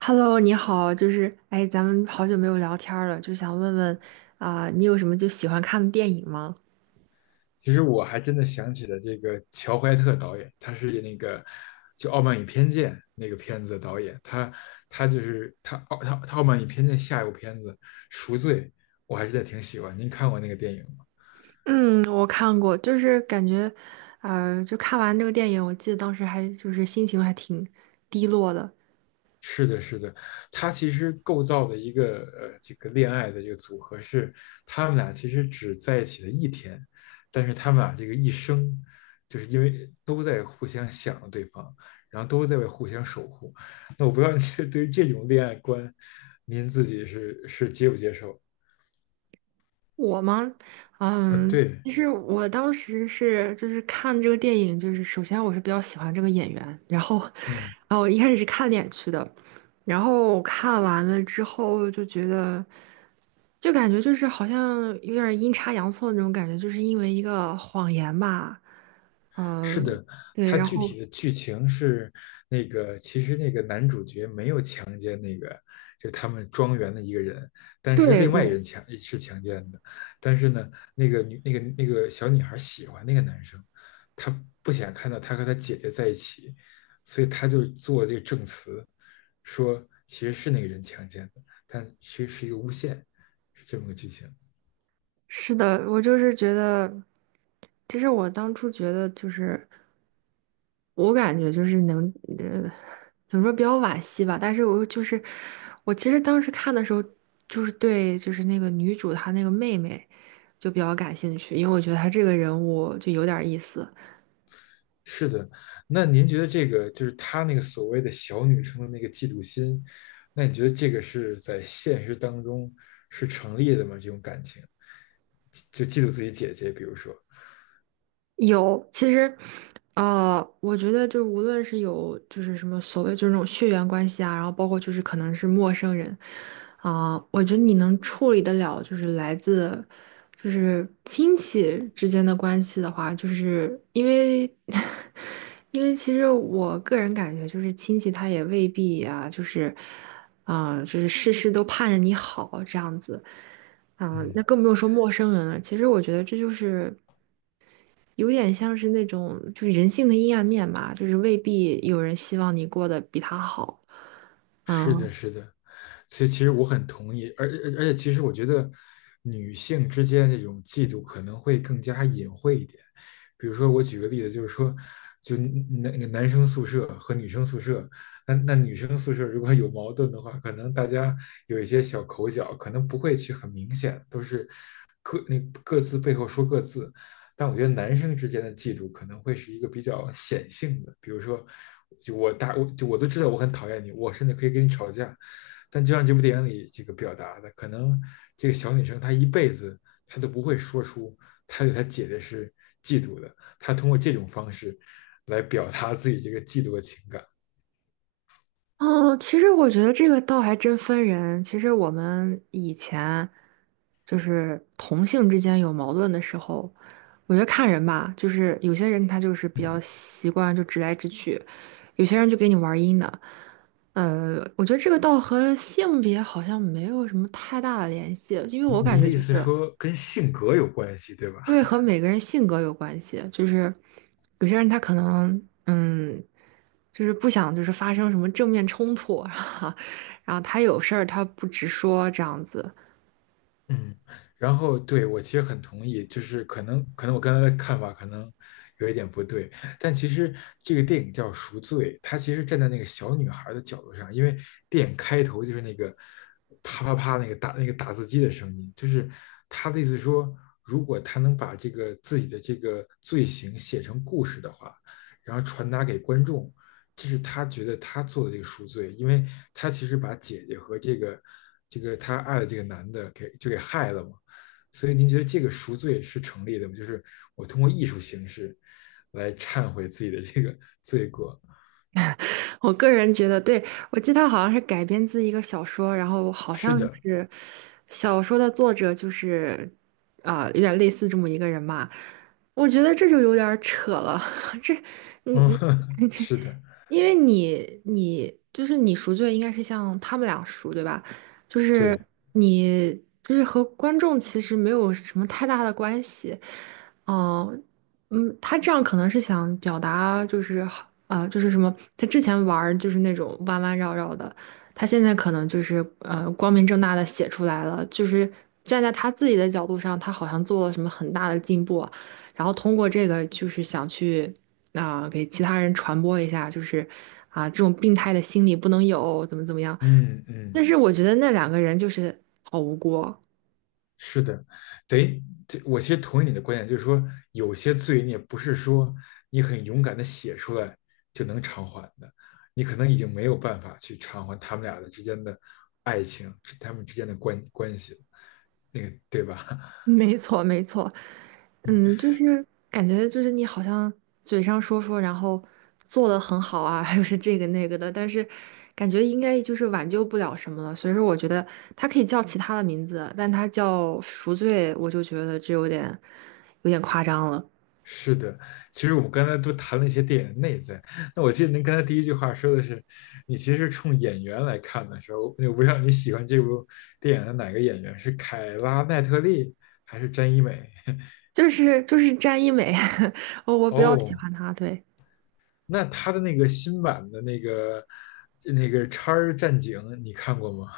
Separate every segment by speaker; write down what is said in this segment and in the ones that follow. Speaker 1: Hello，你好，就是哎，咱们好久没有聊天儿了，就想问问啊、你有什么就喜欢看的电影吗？
Speaker 2: 其实我还真的想起了这个乔怀特导演，他是那个《傲慢与偏见》那个片子的导演，他他就是他傲他他《傲慢与偏见》下一部片子《赎罪》，我还是挺喜欢。您看过那个电影吗？
Speaker 1: 嗯，我看过，就是感觉，就看完这个电影，我记得当时还就是心情还挺低落的。
Speaker 2: 是的，是的，他其实构造的一个这个恋爱的这个组合是，他们俩其实只在一起了一天，但是他们俩这个一生，就是因为都在互相想着对方，然后都在为互相守护。那我不知道你 对于这种恋爱观，您自己是接不接受？
Speaker 1: 我吗？
Speaker 2: 啊，
Speaker 1: 嗯，
Speaker 2: 对。
Speaker 1: 其实我当时是就是看这个电影，就是首先我是比较喜欢这个演员，然后，
Speaker 2: 嗯。
Speaker 1: 然后我一开始是看脸去的，然后看完了之后就觉得。就感觉就是好像有点阴差阳错的那种感觉，就是因为一个谎言吧，
Speaker 2: 是
Speaker 1: 嗯、
Speaker 2: 的，
Speaker 1: 对，
Speaker 2: 它
Speaker 1: 然
Speaker 2: 具
Speaker 1: 后
Speaker 2: 体的剧情是那个，其实那个男主角没有强奸那个，就是他们庄园的一个人，但是
Speaker 1: 对
Speaker 2: 另外一个
Speaker 1: 对，
Speaker 2: 人强奸的，但是呢，那个女那个那个小女孩喜欢那个男生，她不想看到他和他姐姐在一起，所以她就做这个证词，说其实是那个人强奸的，但其实是一个诬陷，是这么个剧情。
Speaker 1: 是的，我就是觉得，其实我当初觉得就是，我感觉就是能，呃，怎么说比较惋惜吧，但是我就是，我其实当时看的时候，就是对，就是那个女主她那个妹妹就比较感兴趣，因为我觉得她这个人物就有点意思。
Speaker 2: 是的，那您觉得这个就是她那个所谓的小女生的那个嫉妒心，那你觉得这个是在现实当中是成立的吗？这种感情，就嫉妒自己姐姐，比如说，
Speaker 1: 有，其实，我觉得就是无论是有就是什么所谓就是那种血缘关系啊，然后包括就是可能是陌生人，啊、我觉得你能处理得了就是来自就是亲戚之间的关系的话，就是因为 因为其实我个人感觉就是亲戚他也未必啊，就是啊、就是事事都盼着你好这样子。嗯，
Speaker 2: 嗯。
Speaker 1: 那更不用说陌生人了。其实我觉得这就是有点像是那种就是人性的阴暗面吧，就是未必有人希望你过得比他好。
Speaker 2: 是
Speaker 1: 嗯
Speaker 2: 的，是的，所以其实我很同意，而且其实我觉得女性之间这种嫉妒可能会更加隐晦一点。比如说，我举个例子，就是说，男生宿舍和女生宿舍，那女生宿舍如果有矛盾的话，可能大家有一些小口角，可能不会去很明显，都是各那各自背后说各自，但我觉得男生之间的嫉妒可能会是一个比较显性的，比如说，就我大我就我都知道我很讨厌你，我甚至可以跟你吵架，但就像这部电影里这个表达的，可能这个小女生她一辈子她都不会说出她对她姐姐是嫉妒的，她通过这种方式来表达自己这个嫉妒的情感。
Speaker 1: 嗯，其实我觉得这个倒还真分人。其实我们以前就是同性之间有矛盾的时候，我觉得看人吧，就是有些人他就是比
Speaker 2: 嗯，
Speaker 1: 较习惯就直来直去，有些人就给你玩阴的。我觉得这个倒和性别好像没有什么太大的联系，因为我感
Speaker 2: 您
Speaker 1: 觉
Speaker 2: 的意
Speaker 1: 就
Speaker 2: 思
Speaker 1: 是。
Speaker 2: 说跟性格有关系，对吧？
Speaker 1: 因为和每个人性格有关系，就是有些人他可能就是不想就是发生什么正面冲突啊，然后他有事儿他不直说这样子。
Speaker 2: 嗯，然后对我其实很同意，就是可能我刚才的看法可能有一点不对，但其实这个电影叫《赎罪》，它其实站在那个小女孩的角度上，因为电影开头就是那个啪啪啪那个打字机的声音，就是他的意思说，如果他能把这个自己的这个罪行写成故事的话，然后传达给观众，这是他觉得他做的这个赎罪，因为他其实把姐姐和这个他爱的这个男的给害了嘛。所以您觉得这个赎罪是成立的吗？就是我通过艺术形式来忏悔自己的这个罪过。
Speaker 1: 我个人觉得，对，我记得他好像是改编自一个小说，然后好像
Speaker 2: 是的，
Speaker 1: 是小说的作者就是啊、有点类似这么一个人嘛。我觉得这就有点儿扯了，这你
Speaker 2: 嗯，是的，
Speaker 1: 因为你就是你赎罪，应该是像他们俩赎，对吧？就是
Speaker 2: 对，
Speaker 1: 你就是和观众其实没有什么太大的关系，嗯、嗯，他这样可能是想表达就是好就是什么，他之前玩儿就是那种弯弯绕绕的，他现在可能就是光明正大的写出来了，就是站在他自己的角度上，他好像做了什么很大的进步啊然后通过这个就是想去。啊、给其他人传播一下，就是啊、这种病态的心理不能有，怎么怎么样。
Speaker 2: 嗯嗯。
Speaker 1: 但是我觉得那两个人就是好无辜，
Speaker 2: 是的，等于这我其实同意你的观点，就是说有些罪孽不是说你很勇敢的写出来就能偿还的，你可能已经没有办法去偿还他们俩的之间的爱情，他们之间的关系了那个对吧？
Speaker 1: 没错，没错，
Speaker 2: 嗯，
Speaker 1: 嗯，就是感觉就是你好像嘴上说说，然后做的很好啊，又是这个那个的，但是感觉应该就是挽救不了什么了。所以说，我觉得他可以叫其他的名字，但他叫赎罪，我就觉得这有点夸张了。
Speaker 2: 是的。其实我们刚才都谈了一些电影的内在，那我记得您刚才第一句话说的是，你其实是冲演员来看的时候，我不知道你喜欢这部电影的哪个演员，是凯拉奈特利还是詹一美？
Speaker 1: 就是詹一美，我比较喜
Speaker 2: 哦，
Speaker 1: 欢他，对。
Speaker 2: 那他的那个新版的那个《叉儿战警》，你看过吗？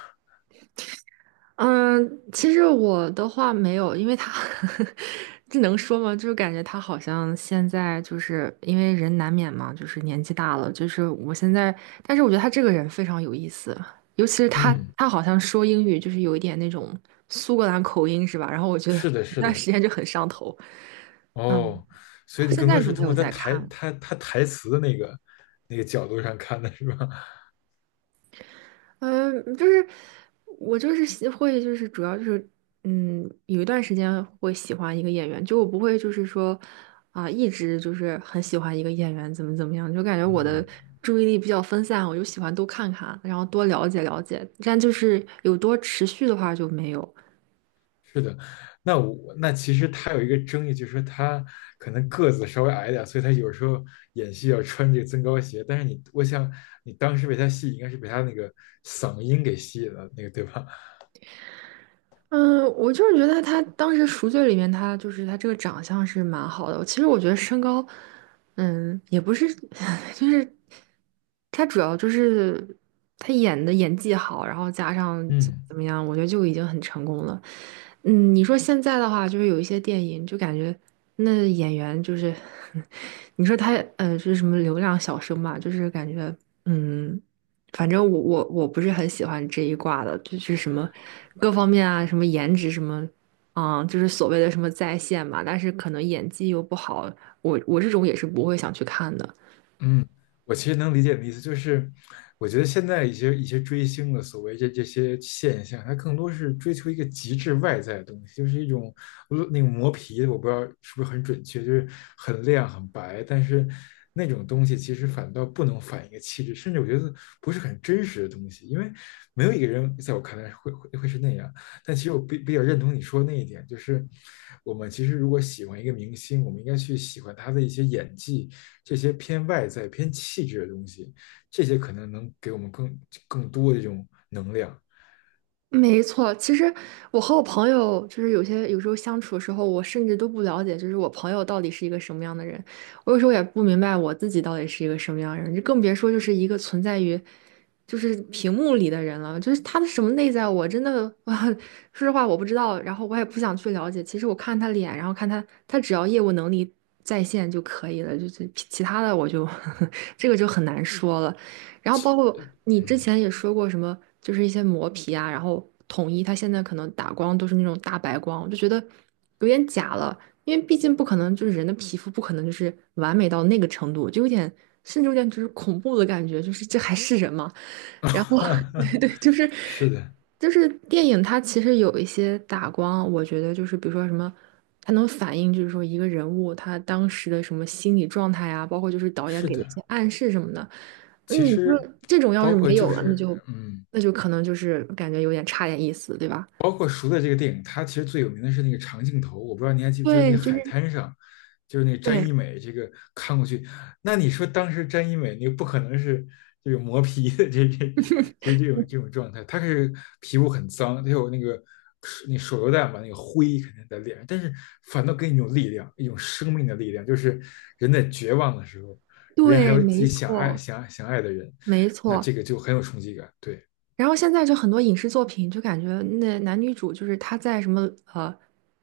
Speaker 1: 嗯，其实我的话没有，因为他 这能说吗？就是感觉他好像现在就是因为人难免嘛，就是年纪大了，就是我现在，但是我觉得他这个人非常有意思，尤其是他，
Speaker 2: 嗯，
Speaker 1: 他好像说英语就是有一点那种苏格兰口音是吧？然后我觉得
Speaker 2: 是的，
Speaker 1: 那
Speaker 2: 是
Speaker 1: 段
Speaker 2: 的。
Speaker 1: 时间就很上头，嗯，
Speaker 2: 哦，所以你
Speaker 1: 现
Speaker 2: 更多
Speaker 1: 在就
Speaker 2: 是
Speaker 1: 没
Speaker 2: 通
Speaker 1: 有
Speaker 2: 过他
Speaker 1: 再
Speaker 2: 台
Speaker 1: 看了。
Speaker 2: 他他台词的那个那个角度上看的是吧？
Speaker 1: 嗯，就是我就是喜会就是主要就是有一段时间会喜欢一个演员，就我不会就是说啊、一直就是很喜欢一个演员怎么怎么样，就感觉我的
Speaker 2: 嗯，
Speaker 1: 注意力比较分散，我就喜欢多看看，然后多了解了解，但就是有多持续的话就没有。
Speaker 2: 是的。那其实他有一个争议，就是说他可能个子稍微矮一点所以他有时候演戏要穿这个增高鞋。但是你，我想你当时被他戏应该是被他那个嗓音给吸引了，那个对吧？
Speaker 1: 嗯，我就是觉得他当时赎罪里面，他就是他这个长相是蛮好的。我其实我觉得身高，也不是，就是他主要就是他演的演技好，然后加上怎么
Speaker 2: 嗯。
Speaker 1: 怎么样，我觉得就已经很成功了。嗯，你说现在的话，就是有一些电影就感觉那演员就是，你说他就是什么流量小生嘛，就是感觉嗯。反正我不是很喜欢这一挂的，就是什么各方面啊，什么颜值什么，就是所谓的什么在线嘛，但是可能演技又不好，我这种也是不会想去看的。
Speaker 2: 嗯，我其实能理解你的意思，就是我觉得现在一些追星的所谓这些现象，它更多是追求一个极致外在的东西，就是一种那个磨皮，我不知道是不是很准确，就是很亮很白，但是那种东西其实反倒不能反映一个气质，甚至我觉得不是很真实的东西，因为没有一个人在我看来会是那样。但其实我比较认同你说的那一点，就是我们其实如果喜欢一个明星，我们应该去喜欢他的一些演技。这些偏外在、偏气质的东西，这些可能能给我们更多的这种能量。
Speaker 1: 没错，其实我和我朋友就是有时候相处的时候，我甚至都不了解，就是我朋友到底是一个什么样的人。我有时候也不明白我自己到底是一个什么样的人，就更别说就是一个存在于就是屏幕里的人了。就是他的什么内在，我真的啊，说实话我不知道，然后我也不想去了解。其实我看他脸，然后看他只要业务能力在线就可以了，就是其他的我就 这个就很难说了。然后包括你之前
Speaker 2: 嗯，
Speaker 1: 也说过什么，就是一些磨皮啊，然后统一它现在可能打光都是那种大白光，我就觉得有点假了，因为毕竟不可能就是人的皮肤不可能就是完美到那个程度，就有点甚至有点就是恐怖的感觉，就是这还是人吗？然后 对对，就是
Speaker 2: 是的，
Speaker 1: 就是电影它其实有一些打光，我觉得就是比如说什么。它能反映，就是说一个人物他当时的什么心理状态啊，包括就是导演
Speaker 2: 是
Speaker 1: 给的一些
Speaker 2: 的。
Speaker 1: 暗示什么的。那
Speaker 2: 其
Speaker 1: 你说
Speaker 2: 实
Speaker 1: 这种要是
Speaker 2: 包括
Speaker 1: 没
Speaker 2: 就
Speaker 1: 有了，那
Speaker 2: 是，
Speaker 1: 就
Speaker 2: 嗯，
Speaker 1: 那就可能就是感觉有点差点意思，对吧？
Speaker 2: 包括《赎的这个电影，它其实最有名的是那个长镜头，我不知道你还记不，就是那
Speaker 1: 对，就
Speaker 2: 海
Speaker 1: 是
Speaker 2: 滩上，就是那詹
Speaker 1: 对
Speaker 2: 一美这个看过去，那你说当时詹一美那个不可能是这个磨皮的这就是这种状态，她是皮肤很脏，她有那个那手榴弹吧，那个灰肯定在脸上，但是反倒给你一种力量，一种生命的力量，就是人在绝望的时候，人还
Speaker 1: 对，
Speaker 2: 有自
Speaker 1: 没
Speaker 2: 己
Speaker 1: 错
Speaker 2: 想爱的人，
Speaker 1: 没
Speaker 2: 那
Speaker 1: 错。
Speaker 2: 这个就很有冲击感，对。
Speaker 1: 然后现在就很多影视作品，就感觉那男女主就是他在什么呃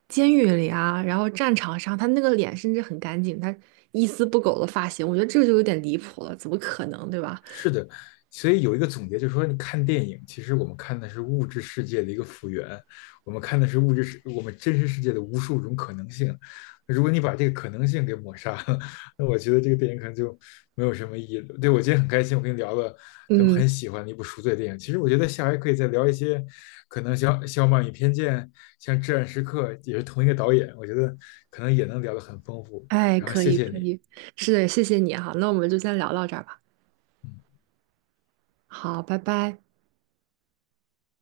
Speaker 1: 监狱里啊，然后战场上，他那个脸甚至很干净，他一丝不苟的发型，我觉得这就有点离谱了，怎么可能，对吧？
Speaker 2: 所以有一个总结，就是说，你看电影，其实我们看的是物质世界的一个复原，我们看的是物质世，我们真实世界的无数种可能性。如果你把这个可能性给抹杀了，那我觉得这个电影可能就没有什么意义了。对，我今天很开心，我跟你聊了咱们
Speaker 1: 嗯，
Speaker 2: 很喜欢的一部赎罪电影。其实我觉得下回可以再聊一些，可能像《傲慢与偏见》、像《至暗时刻》，也是同一个导演，我觉得可能也能聊得很丰富。
Speaker 1: 哎，
Speaker 2: 然后
Speaker 1: 可
Speaker 2: 谢
Speaker 1: 以
Speaker 2: 谢
Speaker 1: 可
Speaker 2: 你，
Speaker 1: 以，是的，谢谢你哈，那我们就先聊到这儿吧。
Speaker 2: 嗯。
Speaker 1: 好，拜拜。